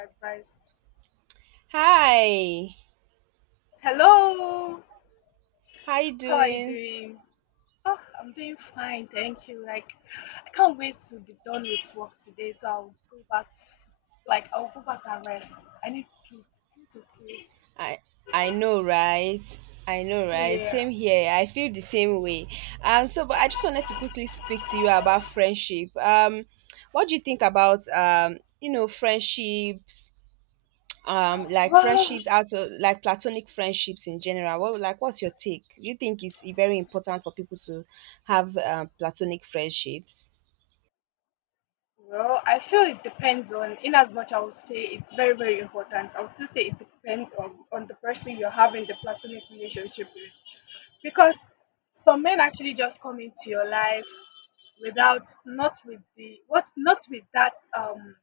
Advice. Hi, Hello, how you how are you doing? doing? Oh, I'm doing fine, thank you. Like, I can't wait to be done with work today, so I'll go back. To, like, I'll go back and rest. I need sleep. I need to sleep. I I know, right? I know, right? Yeah. Same here. I feel the same way. So but I just wanted to quickly speak to you about friendship. What do you think about friendships, like Well, friendships out of like platonic friendships in general? What's your take? Do you think it's very important for people to have platonic friendships? well, I feel it depends on. In as much, I would say it's very, very important. I would still say it depends on the person you're having the platonic relationship with, because some men actually just come into your life without not with the what not with that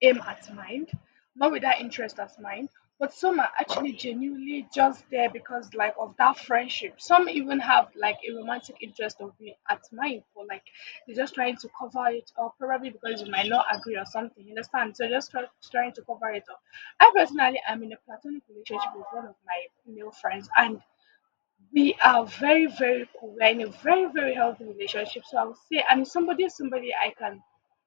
aim at mind, not with that interest at mind, but some are actually genuinely just there because like of that friendship. Some even have like a romantic interest of being at mind for like they're just trying to cover it up probably because you might not agree or something, you understand, so trying to cover it up. I personally am in a platonic relationship with one of my male friends, and we are very, very cool. We're in a very, very healthy relationship. So I would say, and somebody I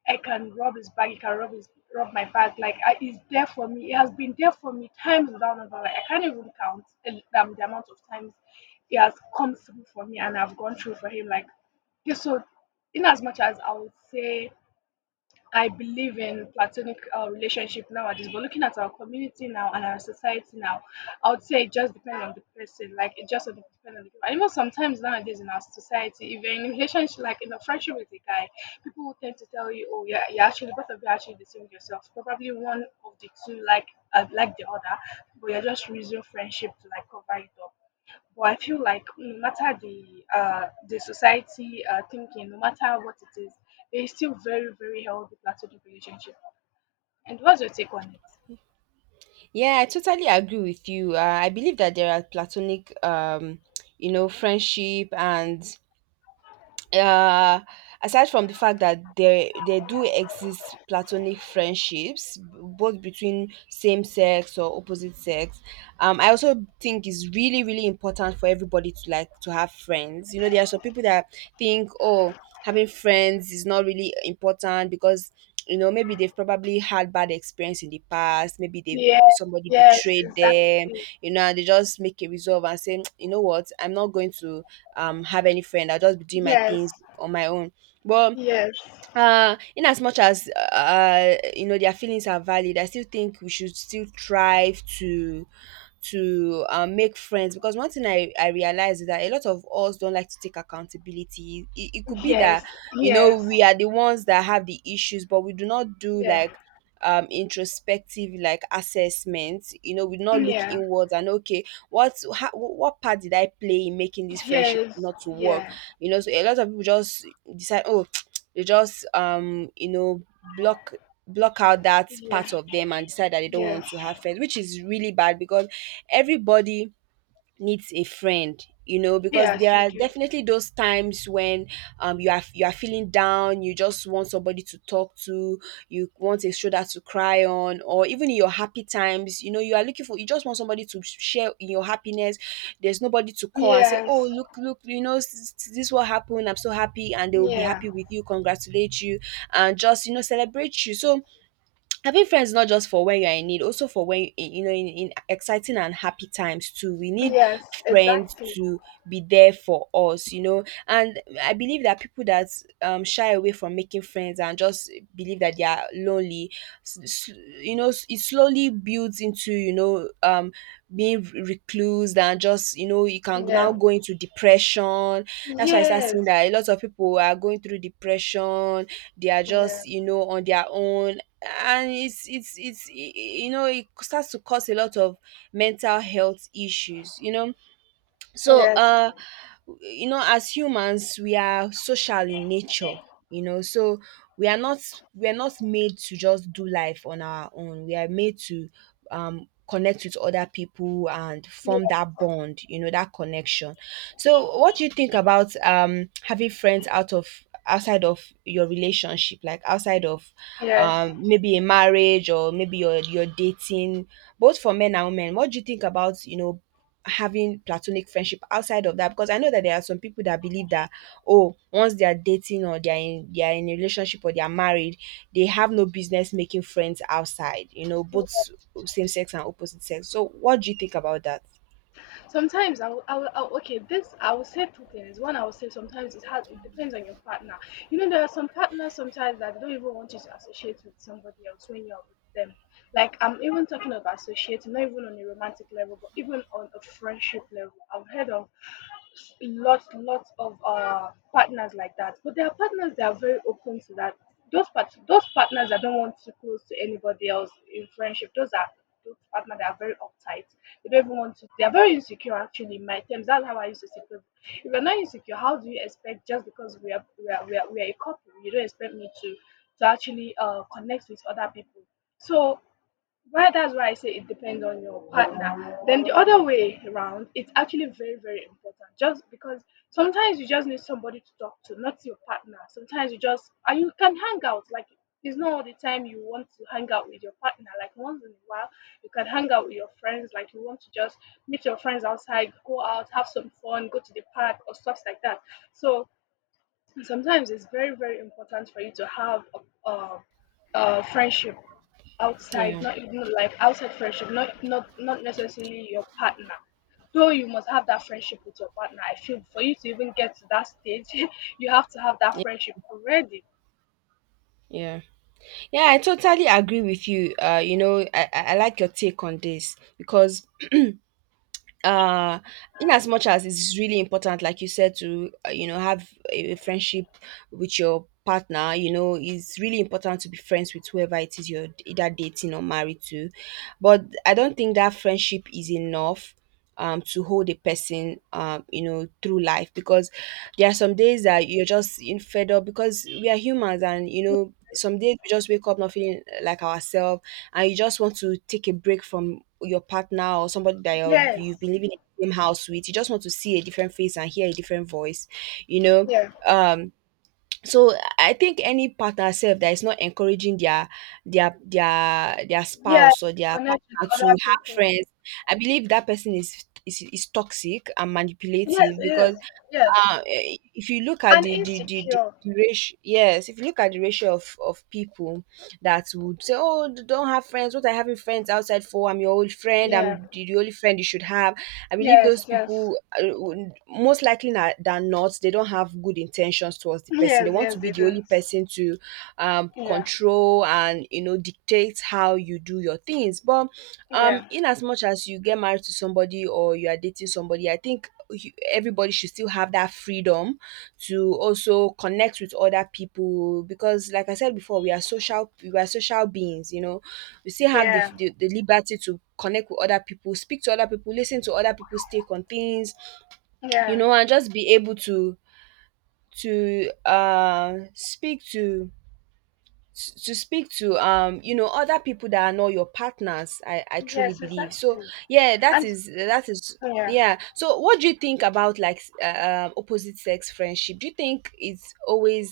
I can rub his back. He can rub my back. Like he's there for me. He has been there for me times down and down. Like, I can't even count the amount of times he has come through for me, and I've gone through for him. Like this. So, in as much as I would say I believe in platonic relationship nowadays, but looking at our community now and our society now, I would say it just depends on the person. Like it just depends on the people. And even sometimes nowadays in our society, if you're in a relationship, like in a friendship with a guy, people will tend to tell you, "Oh, yeah, you're actually both of you are actually deceiving yourself. Probably one of the two like the other, but you're just using friendship to like cover it up." But I feel like no matter the society thinking, no matter what it is, it's still very, very healthy platonic relationship. And what's your take on it? Yeah, I totally agree with you. I believe that there are platonic, friendship, and uh aside from the fact that there do exist platonic friendships, both between same sex or opposite sex. I also think it's really, really important for everybody to, like, to have friends. There are some people that think, oh, having friends is not really important because, maybe they've probably had bad experience in the past. Maybe they've Yes, somebody yes, betrayed them, exactly. you know, and they just make a resolve and say, you know what, I'm not going to have any friend. I'll just be doing my Yes, things on my own. But yes, in as much as, you know, their feelings are valid, I still think we should still strive to make friends, because one thing I realize is that a lot of us don't like to take accountability. It could be that, yes, you know, yes, we are the ones that have the issues, but we do not do, yeah, like, introspective, like, assessment. You know, we do not look yeah, inwards and, okay, what part did I play in making this friendship yes, not to work? yeah, You know, so a lot of people just decide, oh, they just, you know, block block out that yeah, part of them and decide that they don't want yes, to have friends, which is really bad, because everybody needs a friend, you know, because yes, there you are do. definitely those times when, you are feeling down, you just want somebody to talk to. You want a shoulder to cry on, or even in your happy times, you know, you are looking for you just want somebody to share in your happiness. There's nobody to call and say, oh, Yes, look, look, you know, this what happened, I'm so happy, and they will be yeah, happy with you, congratulate you, and just, you know, celebrate you. So having friends, not just for when you're in need, also for when you know in exciting and happy times too, we need yes, friends exactly. to be there for us. You know, and I believe that people that shy away from making friends and just believe that they are lonely, s- s- you know, it slowly builds into, you know, being recluse, and just, you know, you can now Yeah, go into depression. That's why I start seeing yes, that a lot of people are going through depression. They are yeah, just, you know, on their own. And you know, it starts to cause a lot of mental health issues, you know. So yes, you know, as humans, we are social in nature, you know, so we are not we are not made to just do life on our own. We are made to connect with other people and form yeah, that bond, you know, that connection. So what do you think about having friends out of— outside of your relationship, like outside of, yes. Maybe a marriage, or maybe your dating, both for men and women? What do you think about, you know, having platonic friendship outside of that, because I know that there are some people that believe that, oh, once they are dating, or they are in a relationship, or they are married, they have no business making friends outside, you know, both same sex and opposite sex. So what do you think about that? Sometimes I will, I will, I will- okay this I will say two things. One, I will say sometimes it depends on your partner. You know, there are some partners sometimes that they don't even want you to associate with somebody else when you're with them, like I'm even talking about associating not even on a romantic level but even on a friendship level. I've heard of lots of partners like that. But there are partners that are very open to that. Those partners that don't want to close to anybody else in friendship, those are those partners that are very uptight. They don't even want to. They are very insecure. Actually, in my terms, that's how I used to see people. If you're not insecure, how do you expect just because we are a couple, you don't expect me to actually connect with other people. So well, that's why I say it depends on your partner. Then the other way around, it's actually very, very important. Just because sometimes you just need somebody to talk to, not your partner. Sometimes you just and you can hang out. Like it's not all the time you want to hang out with your partner. Like once in a while, you can hang out with your friends. Like you want to just meet your friends outside, go out, have some fun, go to the park or stuff like that. So sometimes it's very very important for you to have a, a, a friendship outside, Yeah, not even like outside friendship, not necessarily your partner, though you must have that friendship with your partner, I feel, for you to even get to that stage. You have to have that yeah, friendship already. yeah, yeah, I totally agree with you. You know, I like your take on this because, uh in as much as it's really important, like you said, to, you know, have a friendship with your partner. You know, it's really important to be friends with whoever it is you're either dating or married to. But I don't think that friendship is enough to hold a person, you know, through life, because there are some days that you're just in— fed up, because we are humans, and, you know, some days we just wake up not feeling like ourselves, and you just want to take a break from your partner, or somebody that Yes, you've been living in the same house with. You just want to see a different face and hear a different voice, you know. yeah, Um, so I think any partner self that is not encouraging their yeah, spouse or their connect with partner other to have people. friends, I believe that person is toxic and Yes, manipulative, yes, because, yes, if you look at and the the, the, the insecure. the ratio, yes, if you look at the ratio of people that would say, oh, don't have friends, what are having friends outside for? I'm your old friend, Yeah, I'm the only friend you should have. I believe yes, those yes, people, most likely, than not, they don't have good intentions towards the person. They yes, want yes, to they be the only don't. person to, Yeah, control, and, you know, dictate how you do your things. But, yeah, in as much as you get married to somebody or you are dating somebody, I think everybody should still have that freedom to also connect with other people, because like I said before, we are social beings, you know. We still have the, yeah, the, the liberty to connect with other people, speak to other people, listen to other people's take on things, you yeah. know, and just be able to speak to speak to, you know, other people that are not your partners. I truly Yes, believe so. exactly. Yeah, that And is, that is, yeah, yeah. So what do you think about, like, opposite sex friendship? Do you think it's always—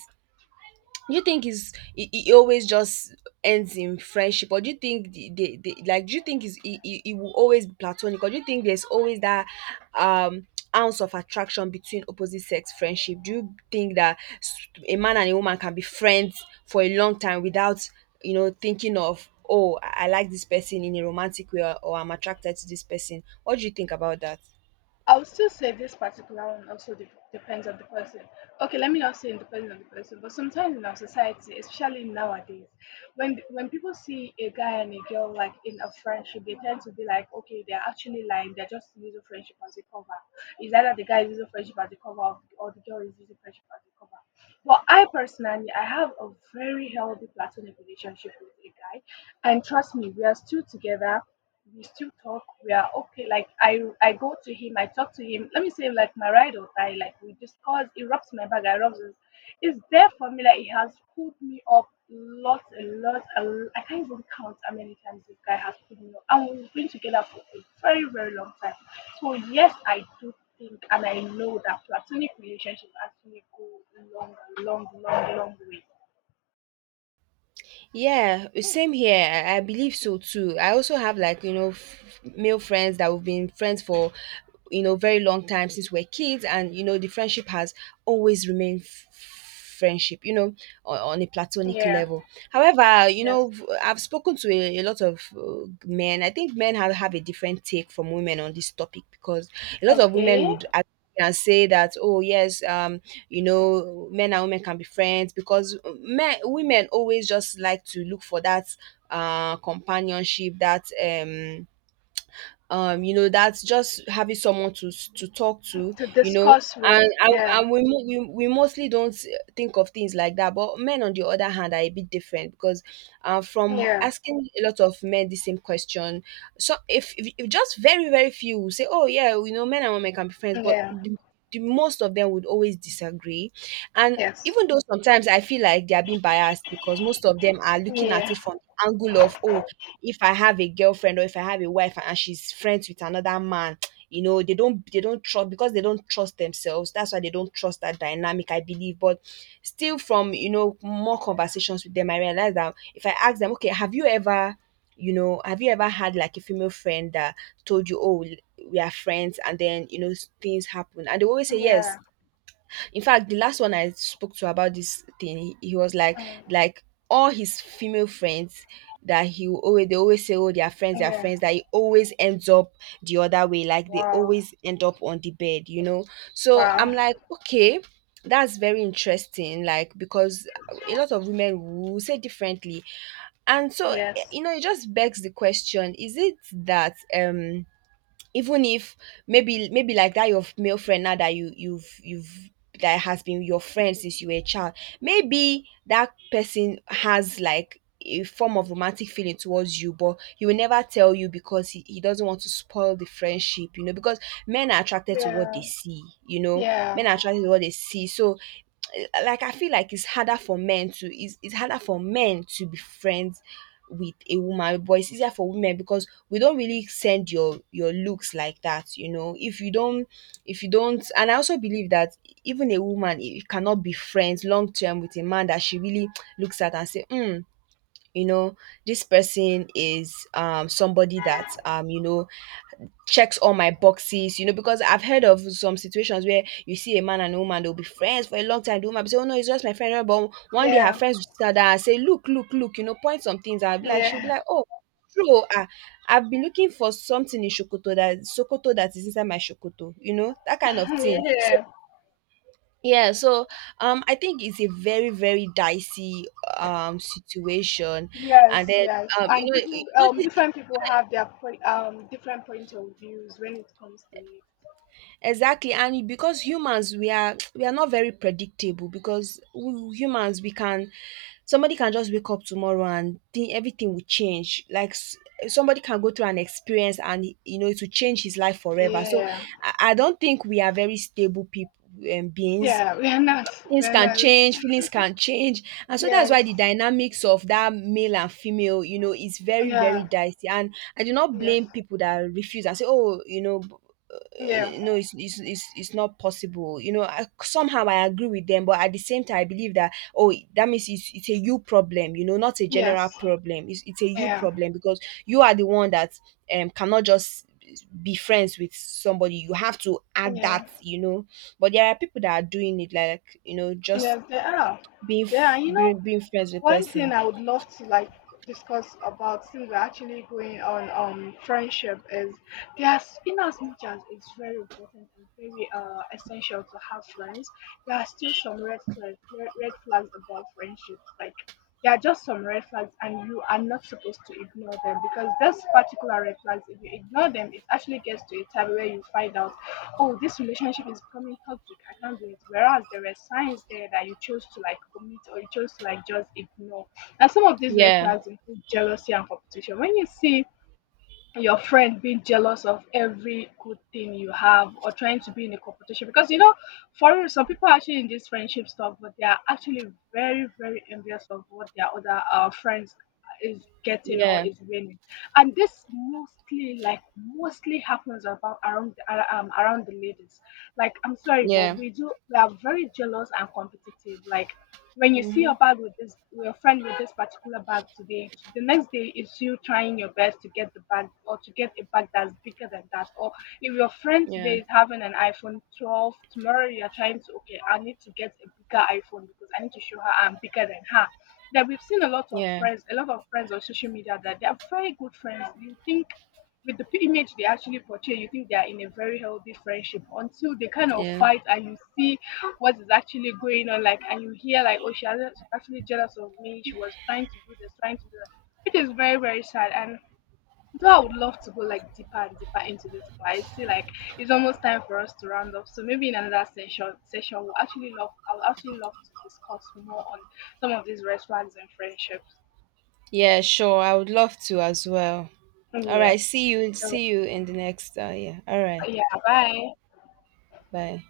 do you think it's it always just ends in friendship, or do you think the like do you think it will always be platonic, or do you think there's always that um ounce of attraction between opposite sex friendship? Do you think that, a man and a woman can be friends for a long time without, you know, thinking of, oh, I like this person in a romantic way, or I'm attracted to this person? What do you think about that? I would still say this particular one also depends on the person. Okay, let me not say it depends on the person, but sometimes in our society, especially nowadays, when people see a guy and a girl like in a friendship, they tend to be like, okay, they're actually lying. They're just using friendship as a cover. Is either the guy is using friendship as a cover, or the girl is using friendship as a cover. But I personally, I have a very healthy platonic relationship with a guy, and trust me, we are still together, we still talk. We are okay. Like I go to him. I talk to him. Let me say, like my ride or die. Like we discuss. He rubs my back. I rubs his. It's there for me. Like he has pulled me up a lot, and I can't even count how many times this guy has pulled me up. And we've been together for a very, very long time. So yes, I do think, and I know that platonic relationships actually go long, long, long, long way. Yeah, same here. I believe so too. I also have, like, you know, male friends that we've been friends for, you know, very long time since we're kids. And, you know, the friendship has always remained friendship, you know, on a platonic Yeah. level. However, you Yes. know, I've spoken to a lot of, men. I think men have a different take from women on this topic, because a lot of women Okay. would can say that, oh, yes, you know, men and women can be friends, because men women always just like to look for that companionship, that, you know, that's just having someone to talk to, To you know. discuss with. and and, Yeah. and we, mo- we mostly don't think of things like that. But men on the other hand are a bit different, because, from Yeah. asking a lot of men the same question, so if just very, very few will say, oh, yeah, you know, men and women can be friends, but Yeah. The most of them would always disagree, and Yes. even though sometimes I feel like they are being biased, because most of them are looking at Yeah. it from the angle of, oh, if I have a girlfriend, or if I have a wife and she's friends with another man, you know, they don't trust, because they don't trust themselves. That's why they don't trust that dynamic, I believe. But still, from, you know, more conversations with them, I realized that if I ask them, okay, have you ever you know, have you ever had, like, a female friend that told you, oh, we are friends, and then, you know, things happen, and they always say Yeah. yes. In fact, the last one I spoke to about this thing, he was like, Um, like all his female friends, that he will always they always say, oh, they are yeah. friends, that he always ends up the other way. Like they Wow. always end up on the bed, you know. So Wow. I'm like, okay. That's very interesting, like, because a lot of women will say differently, and so, Yes. you know, it just begs the question: Is it that, even if, maybe, like, that your male friend now, that you've, that has been your friend since you were a child, maybe that person has, like, a form of romantic feeling towards you, but he will never tell you because he doesn't want to spoil the friendship, you know, because men are attracted to what they Yeah. see, you know, Yeah. men are attracted to what they see. So, like, I feel like it's harder for men to be friends with a woman, but it's easier for women because we don't really send your looks like that, you know. If you don't— and I also believe that even a woman, it cannot be friends long term with a man that she really looks at and say, hmm, you know, this person is, somebody that, you know, checks all my boxes, you know. Because I've heard of some situations where you see a man and a woman, they'll be friends for a long time, the woman will say, oh, no, it's just my friend, but one day her Yeah. friends will sit down and say, look, look, look, you know, point some things, I'll be like she'll be Yeah. like, oh, true. Ah, I've been looking for something in shokoto, that sokoto that is inside my shokoto. You know, that kind of thing. So, Yeah. yeah, so, I think it's a very, very dicey, situation, and Yes. then, Yes. And you know, people, different people have their different point of views when it comes to it. exactly, and because humans we are, we are not very predictable, because we, humans we can somebody can just wake up tomorrow and think everything will change, somebody can go through an experience and, you know, it will change his life forever. So Yeah. I don't think we are very stable people beings. Yeah. We are not. We Things are can not. change, feelings can change. And so that's Yes. why the dynamics of that male and female, you know, is very, very Yeah. dicey. And I do not Yes. blame people that refuse and say, oh, you know, Yeah. No, it's not possible. You know, somehow I agree with them, but at the same time, I believe that, oh, that means it's a you problem, you know, not a Yes. general problem. It's a you Yeah. problem because you are the one that, cannot just be friends with somebody. You have to add that, Yeah. you know. But there are people that are doing it, like, you know, just Yes. They are. being They are. f- You know. being, being friends with One person. thing I would love to like discuss about, since we're actually going on friendship, is there's in as much as it's very important and very essential to have friends, there are still some red flags about friendships. Like there are just some red flags and you are not supposed to ignore them because those particular red flags, if you ignore them, it actually gets to a time where you find out, oh, this relationship is becoming toxic. I can't do it. Whereas there were signs there that you chose to like omit or you chose to like just ignore. And some of these red Yeah, flags include jealousy and competition. When you see your friend being jealous of every good thing you have or trying to be in a competition, because you know for real some people are actually in this friendship stuff but they are actually very very envious of what their other friends is getting or yeah, is winning. And this mostly like mostly happens about around around the ladies. Like I'm sorry but yeah, we do, we are very jealous and competitive. Like when you see mm-hmm. your bag with this your friend with this particular bag today, the next day it's you trying your best to get the bag or to get a bag that's bigger than that. Or if your friend today Yeah, is having an iPhone 12, tomorrow you're trying to, okay, I need to get a bigger iPhone because I need to show her I'm bigger than her. That we've seen a lot of yeah, friends, a lot of friends on social media that they're very good friends you think, with the image they actually portray, you think they are in a very healthy friendship until they kind of yeah, fight and you see what is actually going on, like, and you hear like, oh, she hasn't, she's actually jealous of me. She was trying to do this, trying to do that, which is very, very sad. And though I would love to go like deeper and deeper into this, but I see like it's almost time for us to round up. So maybe in another session we'll actually I'll actually love to discuss more on some of these red flags in friendships. yeah. Sure, I would love to as well. All Yeah. right, So see you in the next. Yeah, all right, yeah, bye. bye.